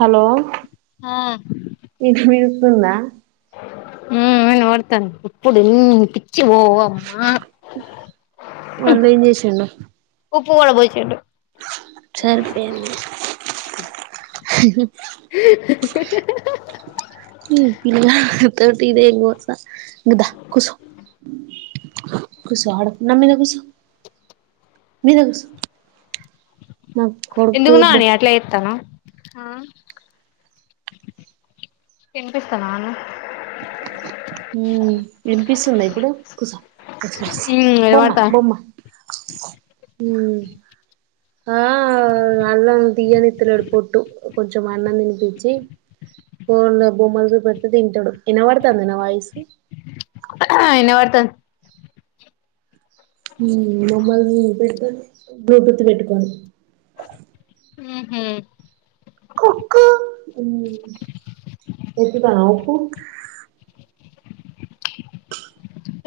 Hello ఆ ఇ మీరుస్తుంద ఆ నేను వినపడతాది ఇప్పుడు చ్చ పో అమ్మా మళ్ళ ఏం ఉప్పు కూడా పోచ్చటు సరిపోదీ ఈ పిల్లగాడు తోటి ఇదే గోస కుసో ఆడకున్నా మీద కుసో మీద కుసో ఎందుకు నాని అట్లా ఏతనా తినిపిస్తాను అవున్న వినిపిస్తుంద ఇప్పుడుస ఉమ్ బొమ్మ వినపడతాంది బొమ్మ మ్ [inaudible] ఆ అన్నం తీయ్యానితలేదు పోటు కొంచెం అన్నం తినిపించి ఫోన్ బొమ్మలతో చూబేడితేయ్ తింటాడు ఇనబడతాదా నా వాయిసు ఆ ఇనబడతాది మమ్మల్ని జపేటు గుర్తుపెట్టుకోండి ఉహు ఎంతతా ఉప్పు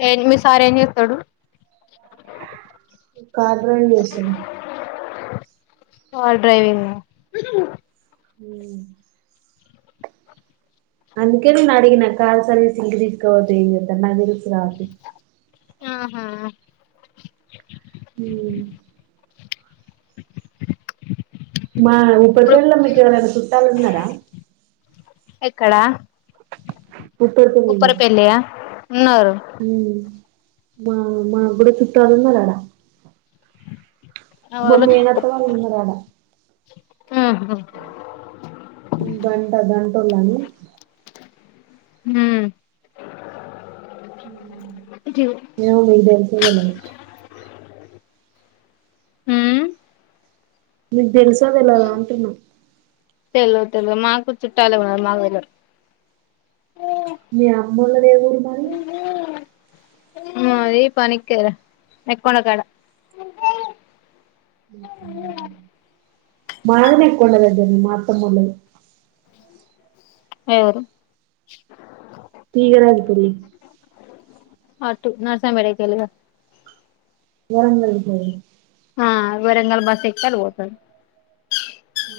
ఏమ్ మీ సార్ ఏం చేస్తాడు కార్ డ్రైవ్ చేస్తాను కార్ డ్రైవింగ్ ఉ అందుకే నేనడిగినా కార్ సర్వీసింగ్ ఇంటికి తీసుకుపోతే ఏం జేతడ్ నాకు తెలుసు కాబట్టి ఆహా ఉమ్ మా ఇప్పుడు ఉప్పరిపెళ్ళిలో మీకు ఎవరైనా చుట్టాలన్నారా ఎక్కడా ఉప్పరిపెళ్ళిలో ఉన్నారు మ్మ్ మా మకుడా చుట్టాలు ఉన్నారు అడా మా ఎవలు మేనత్త వాళ్లు ఉన్నారు అడా ఉహు గంట గంటలోల మ్మ్ ఏ ఉ మైదసల ఉమ్ మీకు తెలుస తెల్వదా అంటున్నా తెల్వదు మాకు చుట్టాల ఉన్నారు మాకురు మీ అమ్మోలాది ఏ ఊరు మరి ఊ అది పనికి కదా ఎకున కడ లేక మా దగ్గర నే ఎక్కో ఉండ దగ్గరది మా అత్తమ్మోలది ఎవరు తీగ రాజుపెల్లి అట్టు నర్సంపేట కెలిగా వరంగల్ కి ఆ వరంగల్ బస్ ఎక్కి ఆల్ పోతల్ ఊ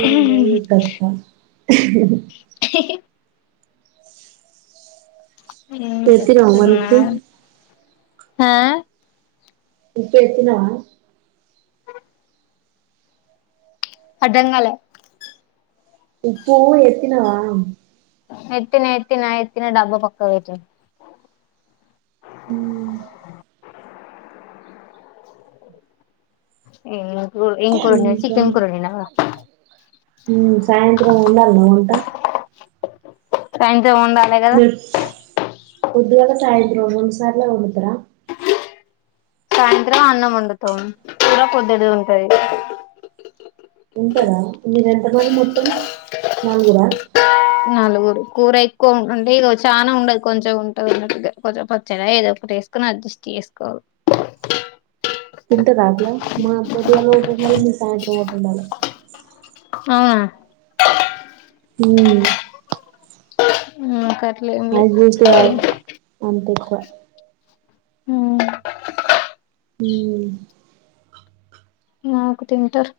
ఏందో ఈ కష్టాలు [unintelligible] ఏం పెతినవ మరి ఉప్పి చేస్తున్నావ్ ఆ ఉప్పు ఎతినవా అర్థం కాలే ఉప్పు ఎత్తినవా ఎతిన ఎతిన ఎతిన డబ్బ పక్కక్ వెట్టిన ఊ ఏం లేదు ఇంకా ఊ సాయంత్రం ఉండాలి నేను వుంట సాయంత్రం ఉండాలే కదా మీరు పొద్దుగాల సాయంత్రం రెండు సార్ల తోమితరా సాయంత్రం అన్నం వండుతాం కూర పొద్దటిది ఉంటది ఉంటరా మీరు ఎంతమంది మొత్తం నలుగురా నలుగురు కూర ఎక్కువ ఉం అంటే ఇగొ చానా ఉండదు కొంచెం ఉంటది ఉన్నట్టు కొంచెం పచ్చడ ఏదో ఒకటి చేసుకొని అడ్జస్ట్ చేసుకోవ్ తింటరా అట్ల మా పొద్దుగాల ఓటు ఉండాలి మీ సాయంత్రం ఓటుండాలి అవునా ఊ ఊ నాకట్లేం లే వేస్ట్ కాదు అంత ఎక్కువ ఊ ఊ నాకు తింటర్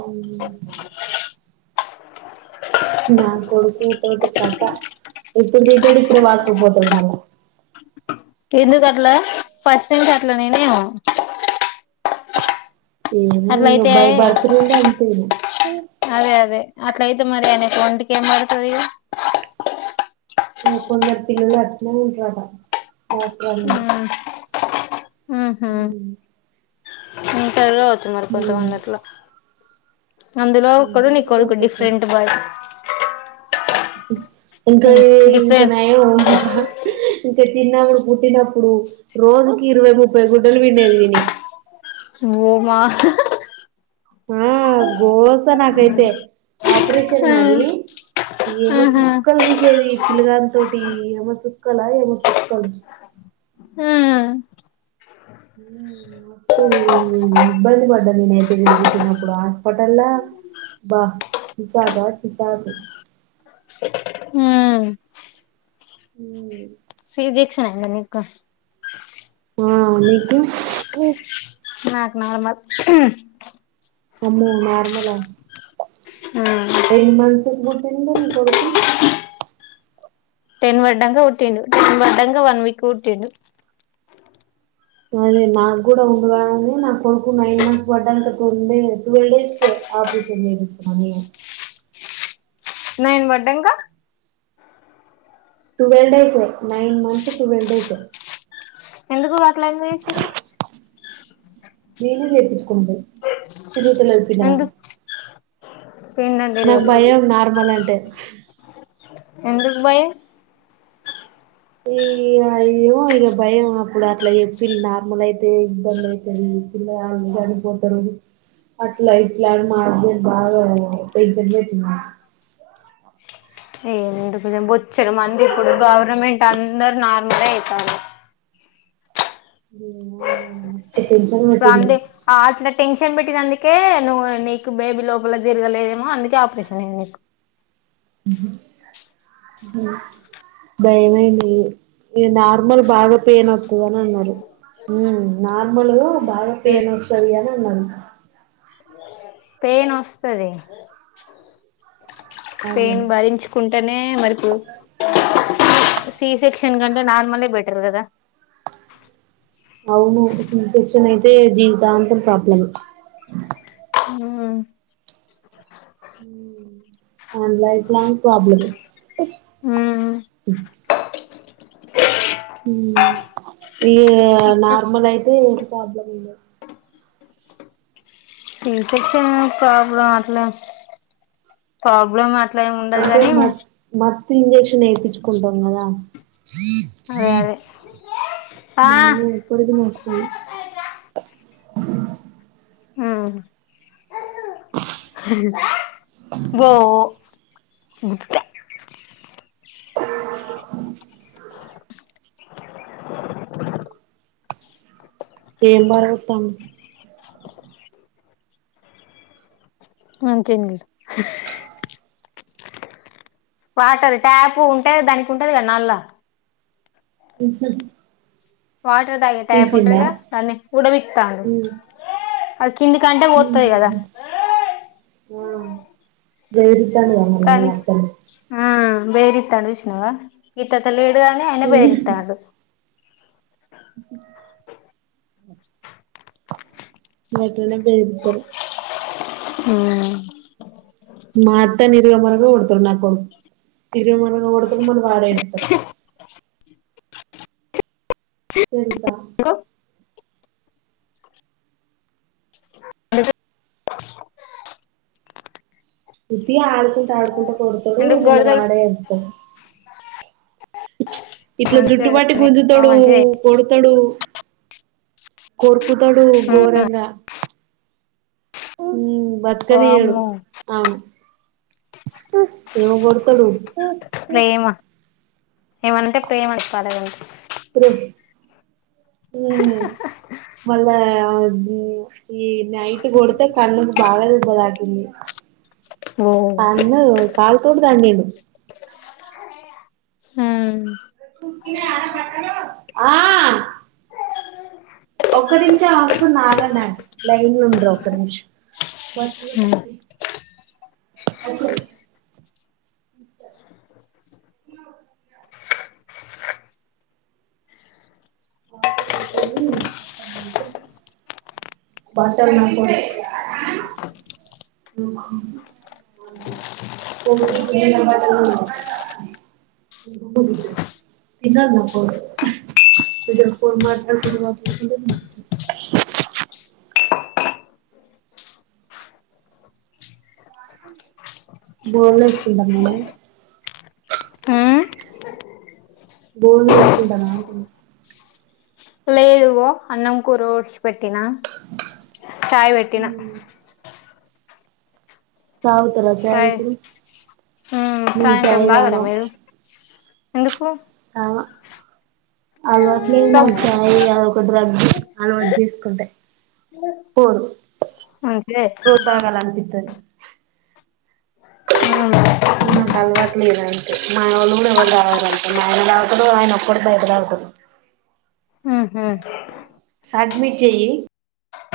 అవునూ నా కొడుకు తోటి కథ ఇపుడు తింటడు ఇప్పుడే వాసుకు పోతడు మళ్ల ఎందుకట్ల ఫస్ట్ టైం కు అట్లనెమో ఏమో ఏమో ఇగ అట్లయితే బై బర్త్ నుండి అంతే ఈయన అదే అదే అట్లా అయితే మరి అయినకి ఒంటికి ఏం పడత ఇగ లోకం ల పిల్లలు అట్నే ఉంటరట ఊ ఆహ ఉంటరు కావచ్చు మరి ఉమ్ కొంతమంది అట్లా అందులో ఒకడు అందరూ నీ కొడుకు ఒక్కొక్కరు డిఫరెంట్ బాయ్ ఇంకా యే ఇంకా డిఫరెంట్ నయం ఇంకా తే చిన్నపుడు పుట్టినప్పుడు రోజుకి ఇరవై ముప్పై గుడ్డలు విండేది వినీయ్ ఓ మా [unintelligible] ఆ గోస నాకైతే ఆపరేషన్ అది ఏమో ఆహా చుక్కలు చూసేది పిల్లగాని తోటి ఏమో చుక్కలా ఏమో చుక్కలు అవును మస్తు ఇబ్బంది పడ్డా నేనుతే వీడు పుట్టినప్పుడు హాస్పిటల వాహ్ చీకాకు ఆ చికాకు ఉమ్ సి సెక్షన్ అంద నీకు ఆ నీకు నాకు నార్మల్ అమ్మో నార్మలా ఎన్ మన్ ఎపుడు బుట్టిండు నీ కొడుకు టెన్ పడ్డాక పుట్టిండు టెన్ పడ్డాక వన్ వీక్ కి పుట్టిండు అదే నాకు కూడా ఉండుగాని నా కొడుకు నైన్ మంత్స్ పడ్డంక డ ట్వెల్వ్ డేస్కే ఆపరేషన్ చేపించుకున్న ఇగ నైను పడ్డంక టువెల్ డేస్ ఏ నైన్ మంతస్ టటువల్వ్ డేస్ ఏ ఎందుకు అట్ల ఎందుకు చేశిర్రు నేనే చేపించుకున్న తిరుగుతలేదు పిండం అని ఎందుకు పిండం నాకు తిరగదు భయం నార్మల్ అంటే ఎందుకు భయం ఈ అ ఏమో ఇక భయంన్నప్పుడు అట్లా చేప్పిళ్ళు నార్మల్ అయితే ఇబ్బంది అయితది ఇప్పుడగ చనిపోతారు. అట్లా ఇట్లా అని మా హస్బెండ్ బాగా టెన్షన్ పెట్టిండు ఎందుకు ఈ వచ్చాడు మంది ఇప్పుడు గవర్నమెంట్ అందరు నార్మల్ ఏ అయితాన్లు ఏమో ఇగ మస్తు టెన్షన్ ర పెట్టిండు అట్ల టెన్షన్ బే ట్టి అందుకే నువ్వు నీకు బేబీ లోపల తిరగలేదేమో అందుకే ఆపరేషన్ అయ్యింది నీకు భయమైంది ఇగ నార్మల్ బాగా పెయిన్ ఒస్తది అని అన్నారు ఉమ్ నార్మలు బాగా పెయిన్ ఒస్తది అని ఆ పెయిన్ ఒస్తది అదే పెయిన్ భరించుకుంటేనే మరిపు సి సెక్షన్ కంటే నార్మల్ బెటర్ గదా అవును సి శిక్షన్ అయితే జీవితాంతం ప్రాబ్లమే ఊమ్ ఊమ్ ఆ లైఫ్ లాంగ్ ప్రాబ్లమే ఈ సి నార్మల్ అయితే ఏ ప్రాబ్లం వుండదు స [unintelligible] సి సెక్షన్ ప్రబ్లమ్ అట్ల ప్రబ్లం అట్ అంటే మత్ మత్తు ఇంజెక్షన్ ఏపిచుకుంటాం గదా అదే అదే ఆ నడుము ఇప్పటికి నొస్తది ఊమ్ ఒ [unintelligible] [unintelligible] ఏం బరవోతన్నవు అంతే ఇంగ వాటర్ ట్యాప్ ఉంటే దానికి ఉంటది గదా నల్లా ఊహ్మ్ వాటర్ దాగే టాప్ ఉంటదిగా దాన్ని ఉడబిక్తాండ్రు అది కింది కంటే ఒతది గదా ఆ వేరుతనవ్ మరి మీ అత్త బేరితండు ఉష్ణవా గితత లేడుగానే అయిన బేరితండు ఓకే [unintelligible] గట్లనే బెదిరితరు ఊమ్ ఏమన్నా గూడ కొడుతడు నా కొ తిరుగ మర కొడతడు మళ్ల వాడే ఎడ్తడు తెలుసా కుతి ఆడుకుంటా ఆడుకుంటా కొడతడు ఎందుకు మళ గొడవలు వాడే ఎడతడు ఇట్ల జుట్టు మంచోడే వట్టీ గుంజుతడు మంచిదే కో కొడుతడు కో కుతడు ఉమ్ ఘోరంగా ఊమ్ బతుకనీయడు వామ్మో ఆ ఏం గొడ్తడు ప్రేమ ఏమనంటే ప్రేమ అని జెప్పాలి వాళ్లకి ఊమ్ మళ్ళా ఆ ఊమ్ ఈ నైట్ కొడుతే కన్నుకు బాగా దెబ్బ దాకింది ఓ కన్ను కాల్ తోటి తన్నిండు ఊమ్ ఆ ఒక నిమిషం ఒస్తున్న ఆగండి అం లైన్లుండ్రు ఒక నిమిషం బధ ఉమ్ [unintelligible] [unintelligible] మాట కొడుతుంది అని అంటే బటల్ ఉండయ్ ఊహ్మ్ ద తన్న నాపో [unintelligible] కొ మాట కొ మాకుంట బాగునేసుకుంటాం మే ఉమ్ బోర్లు వేసుకుంటార అంటును ఇలా ఏదుగో అన్నం కూరు ఒడిచి పెట్టిిన చయ వెటినా చ ఉతరా చ చాయ్ ఇక్కడ ఉమ్ సాయంత్రం దాగరా మీరు ఎందుకు అట్లే తాగు నాజయి కు్ర అలవాటు చేసుకుంటే పోరు మంచిదే రోసాగాాల అంతపితే ఉమ్ ఏ నా క అల్వాట్లు ఇరడి నా వాళ్ళగు ఎవ రావారుంట నాయనతడు ఆయన ఒప్పుడు ద ఎదురవుతడు ఉహు స అడ్మిట్ చెయ్యయి